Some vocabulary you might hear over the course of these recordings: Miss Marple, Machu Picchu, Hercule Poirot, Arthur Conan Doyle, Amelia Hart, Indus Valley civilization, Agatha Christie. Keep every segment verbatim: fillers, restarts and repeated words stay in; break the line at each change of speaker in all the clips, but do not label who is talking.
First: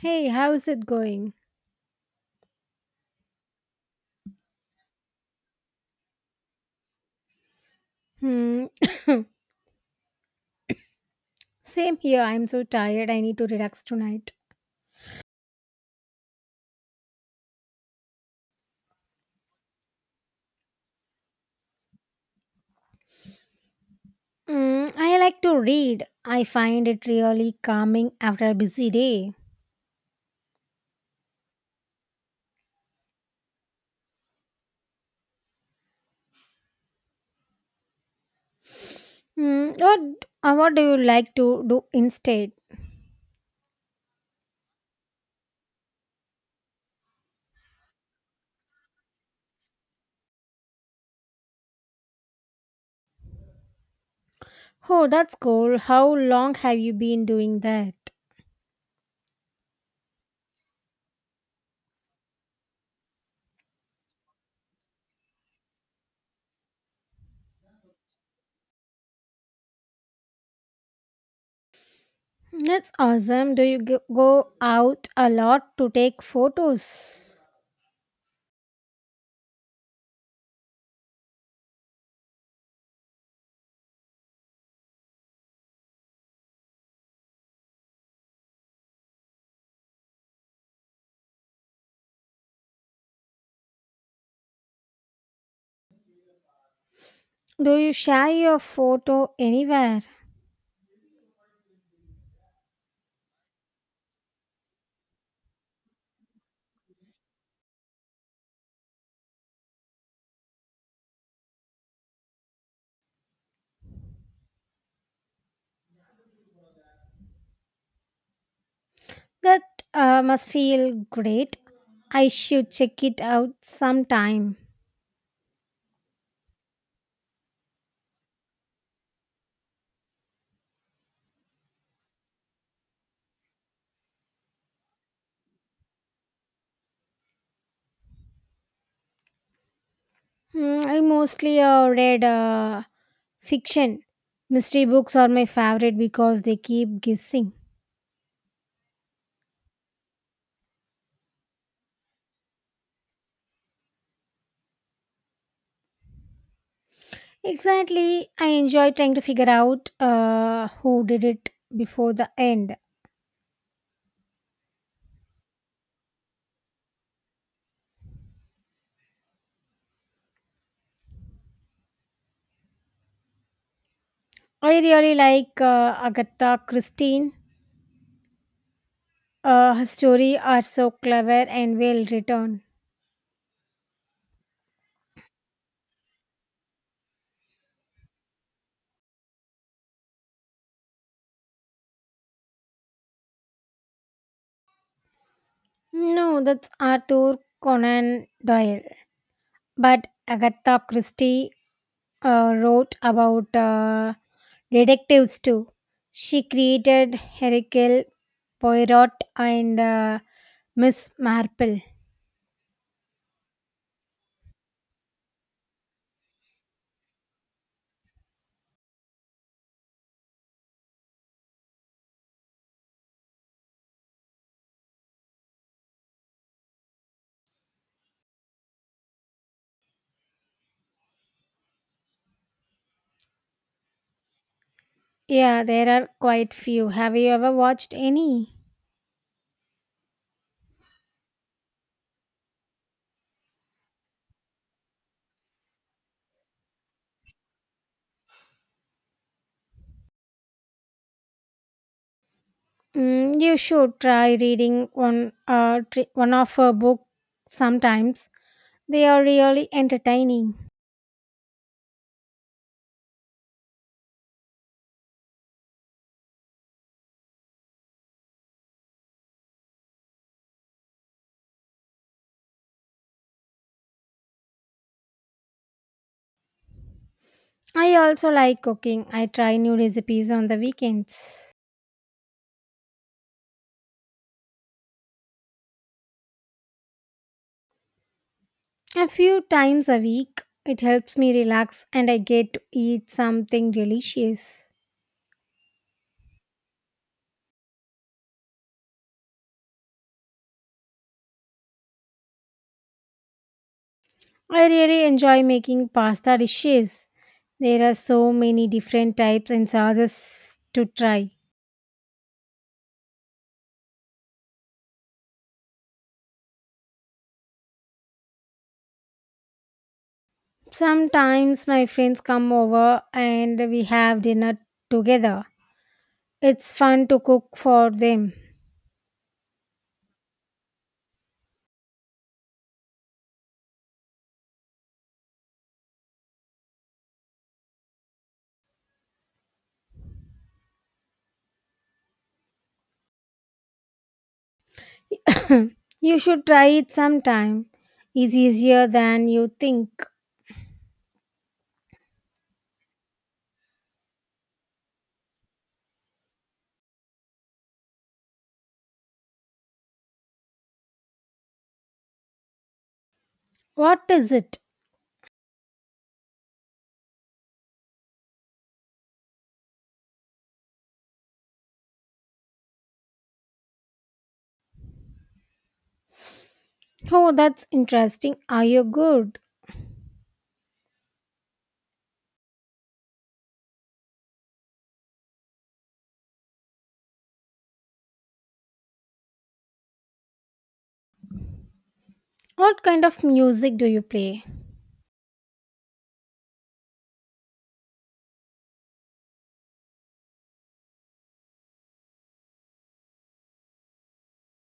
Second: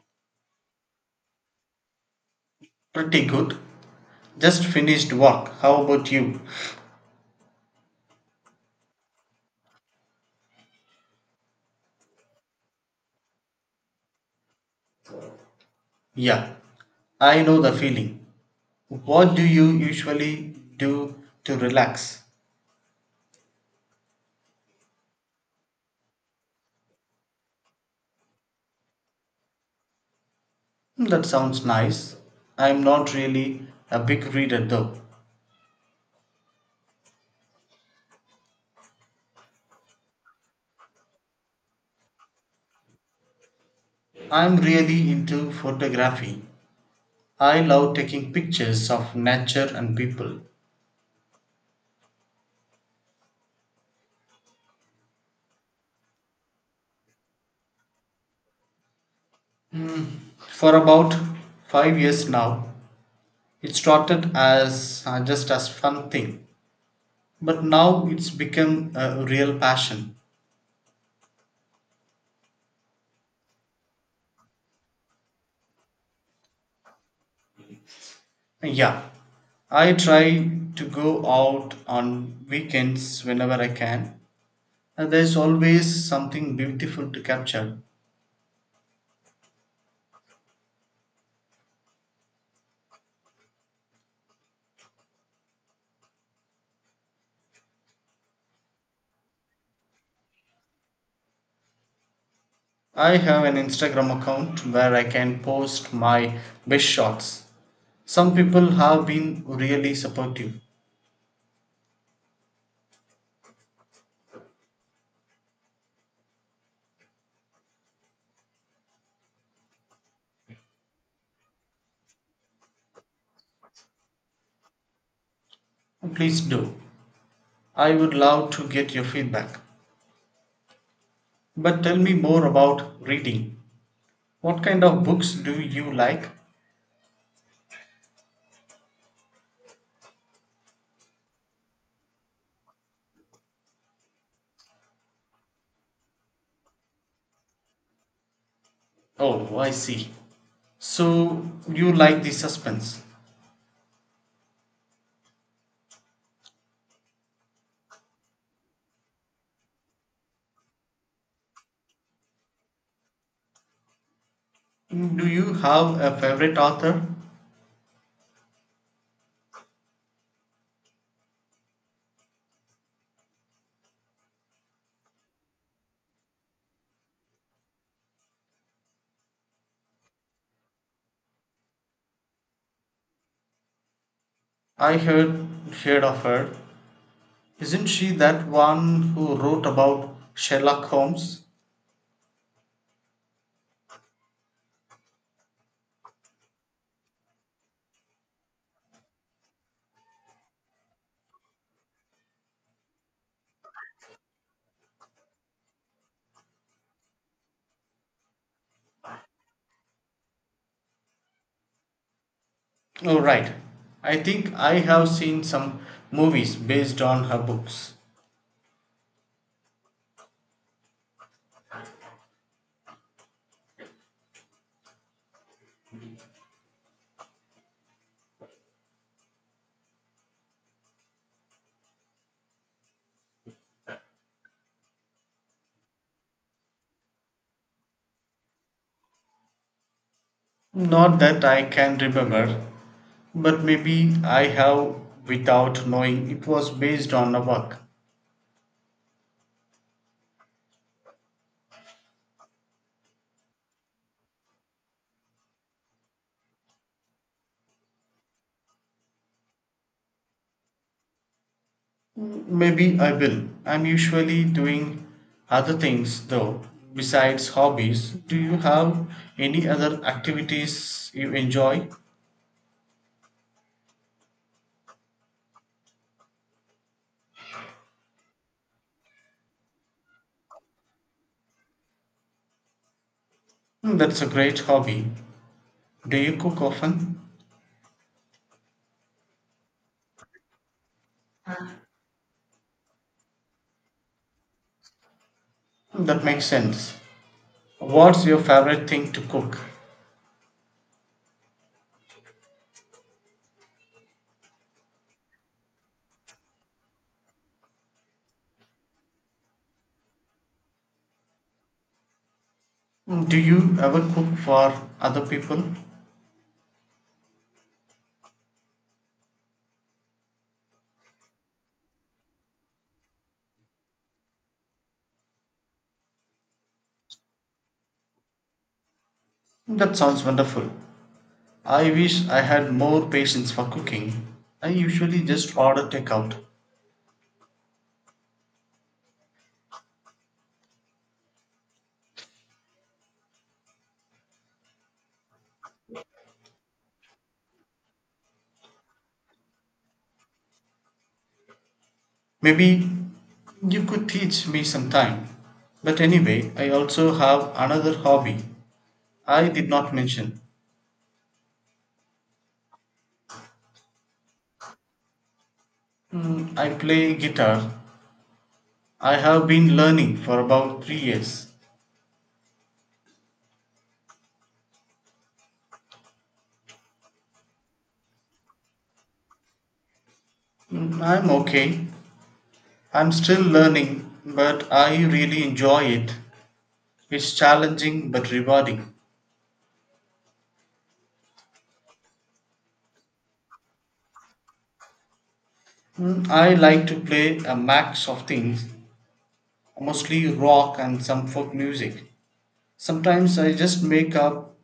Hey, how's it going?
Pretty good. Just finished work. How about you?
Hmm. Same here. I'm so tired. I need to relax tonight.
Yeah, I know the feeling. What do you usually do to relax?
Hmm. I like to read. I find it really calming after a busy day.
Hmm, that sounds nice. I'm not really a big reader though.
Hmm. What uh, what do you like to do instead?
I'm really into photography. I love taking pictures of nature and people.
Oh, that's cool. How long have you been doing that?
For about five years now, it started as uh, just as fun thing, but now it's become a real passion.
That's awesome. Do you g- go out a lot to take photos?
Yeah, I try to go out on weekends whenever I can. And there's always something beautiful to capture.
Do you share your photo anywhere?
I have an Instagram account where I can post my best shots. Some people have been really supportive.
That uh, must feel great. I should check it out sometime.
Please do. I would love to get your feedback. But tell me more about reading. What kind of books do you like?
Hmm, I mostly uh, read uh, fiction. Mystery books are my favorite because they keep guessing.
Oh, I see. So you like the suspense.
Exactly, I enjoy trying to figure out uh, who did it before the end.
Mm, do you have a favorite author?
I really like uh, Agatha Christine. Uh, her stories are so clever and well written.
I heard heard of her. Isn't she that one who wrote about Sherlock Holmes?
No, that's Arthur Conan Doyle. But Agatha Christie uh, wrote about uh, detectives too. She created Hercule Poirot and uh, Miss Marple.
Oh right. I think I have seen some movies based on her books.
Yeah, there are quite few. Have you ever watched any?
Not that I can remember, but maybe I have without knowing it was based on a work.
Mm, you should try reading one uh, tri- one of her books sometimes. They are really entertaining.
Mm, maybe I will. I'm usually doing other things though, besides hobbies. Do you have any other activities you enjoy?
I also like cooking. I try new recipes on the weekends.
Mm, that's a great hobby. Do you cook often?
A few times a week, it helps me relax and I get to eat something delicious.
Mm, that makes sense. What's your favorite thing to cook?
I really enjoy making pasta dishes. There are so many different types and sauces to try.
Mm, do you ever cook for other people?
Sometimes my friends come over and we have dinner together. It's fun to cook for them.
Mm, that sounds wonderful. I wish I had more patience for cooking. I usually just order takeout.
You should try it sometime. It's easier than you think.
Maybe you could teach me sometime. But anyway, I also have another hobby I did not mention.
What is it?
Mm, I play guitar. I have been learning for about three years.
Oh, that's interesting. Are you good?
Mm, I'm okay. I'm still learning, but I really enjoy it. It's challenging but rewarding.
What kind of music do you play?
Mm, I like to play a max of things, mostly rock and some folk music. Sometimes I just make up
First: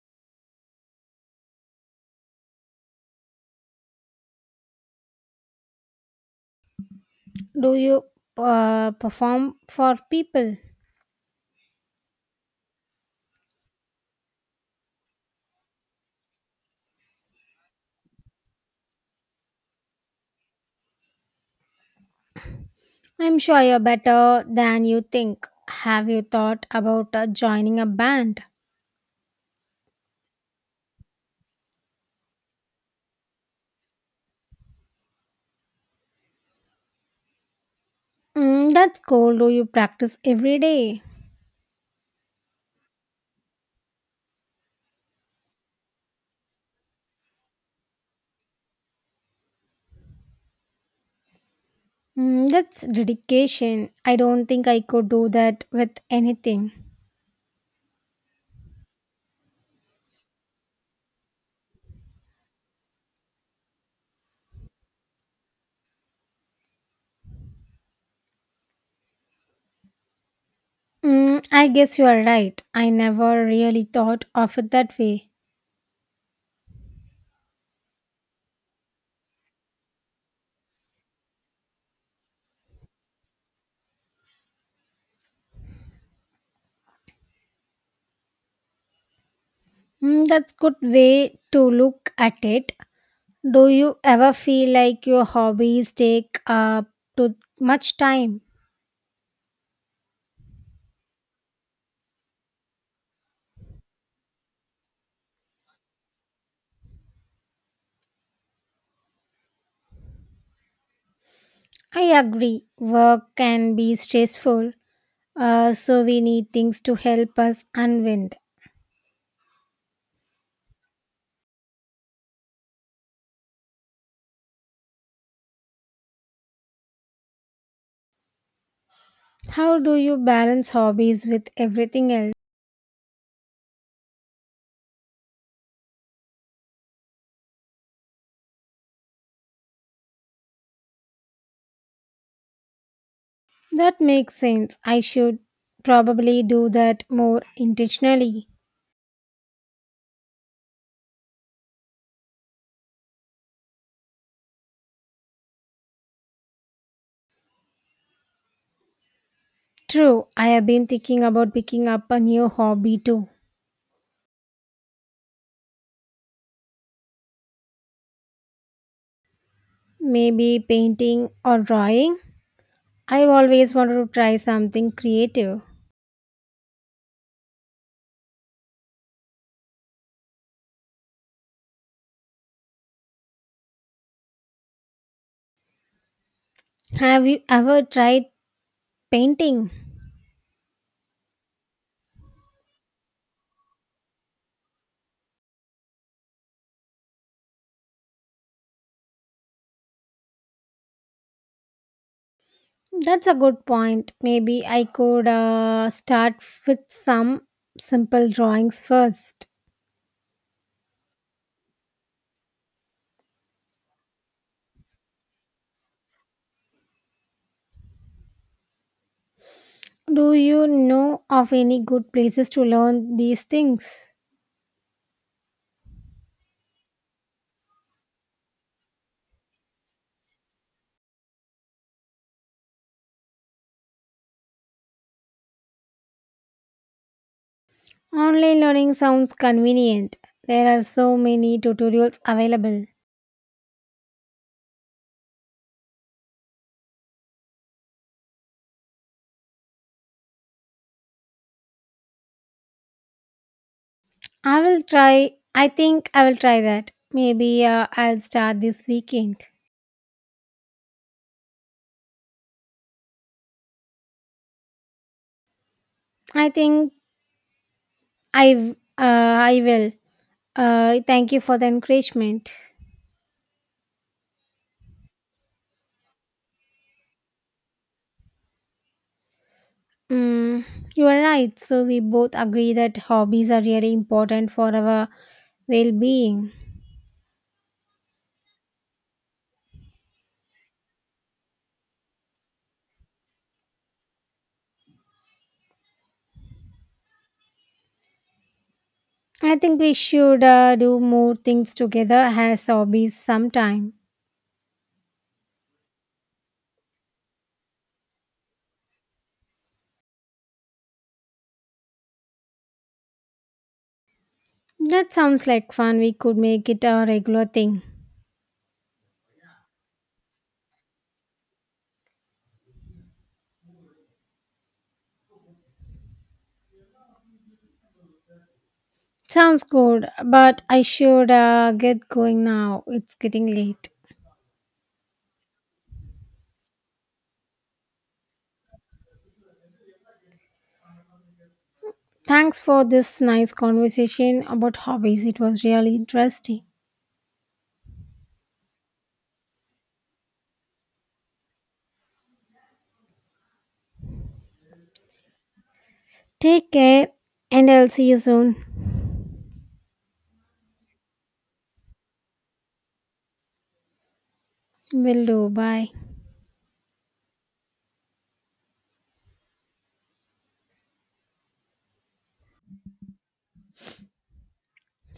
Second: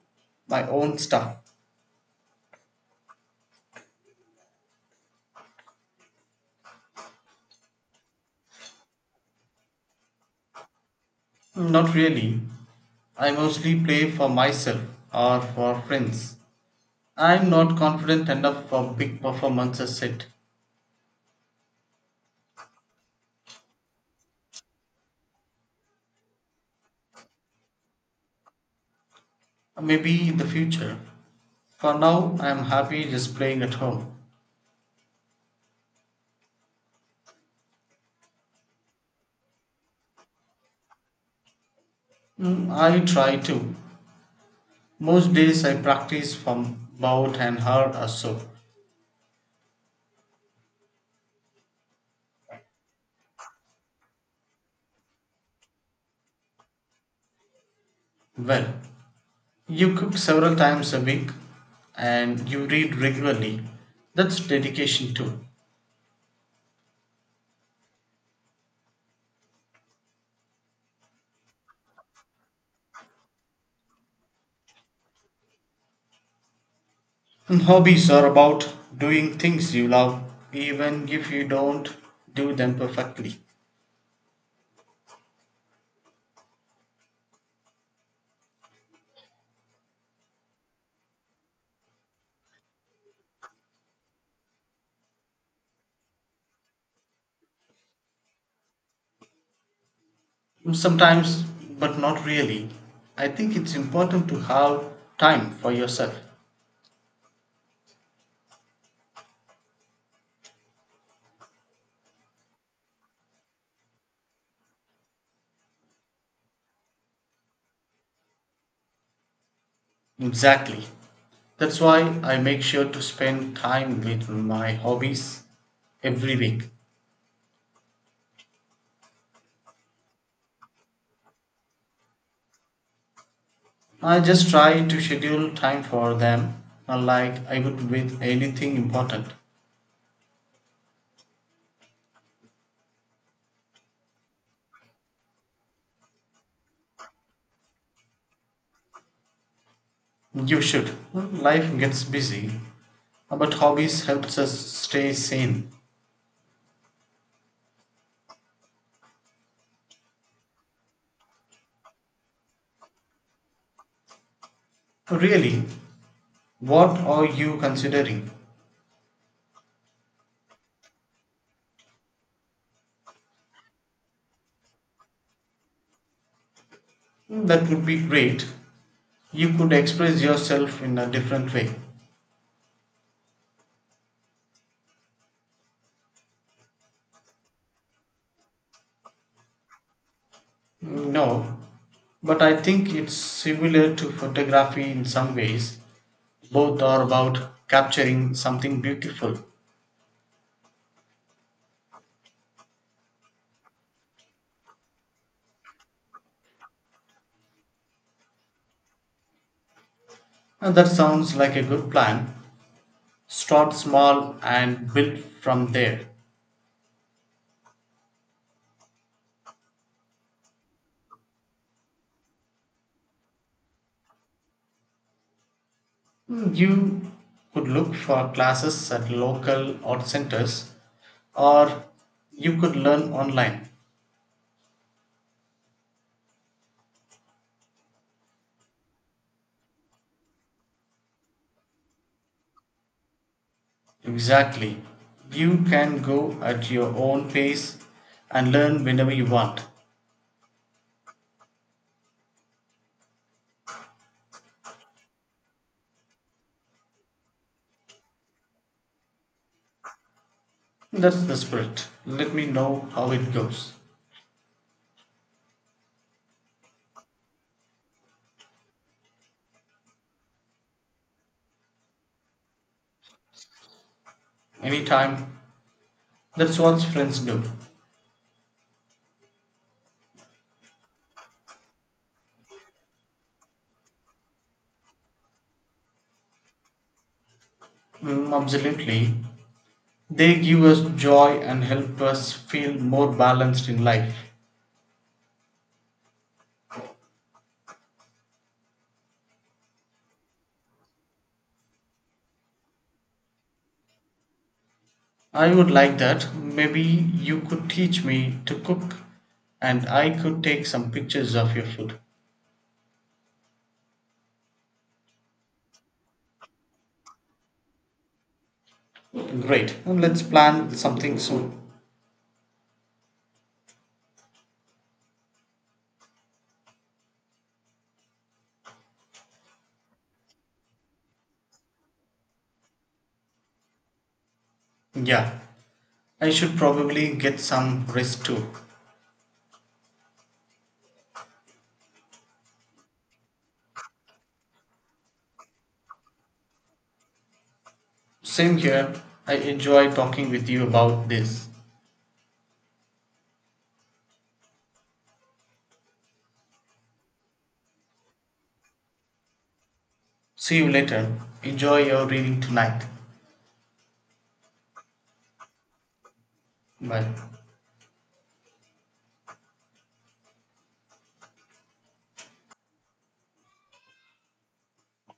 my own stuff.
Do you uh, perform for people?
Not really. I mostly play for myself or for friends. I'm not confident enough for big performances yet.
I'm sure you're better than you think. Have you thought about uh, joining a band?
Maybe in the future. For now, I'm happy just playing at home.
Mm, that's cool. Do you practice every day?
Mm, I try to. Most days I practice from about an hour or so.
Mm, that's dedication. I don't think I could do that with anything.
Well, you cook several times a week and you read regularly. That's dedication too.
Mm, I guess you are right. I never really thought of it that way.
And hobbies are about doing things you love, even if you don't do them perfectly.
Mm, that's good way to look at it. Do you ever feel like your hobbies take up too much time?
Sometimes, but not really. I think it's important to have time for yourself.
I agree, work can be stressful, uh, so we need things to help us unwind.
Exactly. That's why I make sure to spend time with my hobbies every week.
How do you balance hobbies with everything else?
I just try to schedule time for them, unlike I would with anything important.
That makes sense. I should probably do that more intentionally.
You should. Life gets busy, but hobbies helps us stay sane.
True, I have been thinking about picking up a new hobby too.
Really, what are you considering?
Maybe painting or drawing. I've always wanted to try something creative.
That would be great. You could express yourself in a different way.
Have you ever tried painting?
No, but I think it's similar to photography in some ways. Both are about capturing something beautiful.
That's a good point. Maybe I could uh, start with some simple drawings first.
And that sounds like a good plan. Start small and build from there.
Do you know of any good places to learn these things?
Mm, you could look for classes at local art centers or you could learn online.
Online learning sounds convenient. There are so many tutorials available.
Exactly. You can go at your own pace and learn whenever you want.
I will try, I think I will try that. Maybe uh, I'll start this weekend.
That's the spirit. Let me know how it goes.
I think I, uh, I will. Uh, thank you for the encouragement.
Anytime. That's what friends do.
Mm, you are right. So, we both agree that hobbies are really important for our well being.
Mm, absolutely. They give us joy and help us feel more balanced in life.
I think we should uh, do more things together as hobbies sometime.
I would like that. Maybe you could teach me to cook and I could take some pictures of your food.
That sounds like fun. We could make it a regular thing.
Great. Let's plan something soon.
Sounds good, but I should uh, get going now. It's getting late.
Yeah, I should probably get some rest too.
Thanks for this nice conversation about hobbies. It was really interesting.
Same here. I enjoy talking with you about this.
Take care, and I'll see you soon.
See you later. Enjoy your reading tonight.
Will do. Bye.
Bye.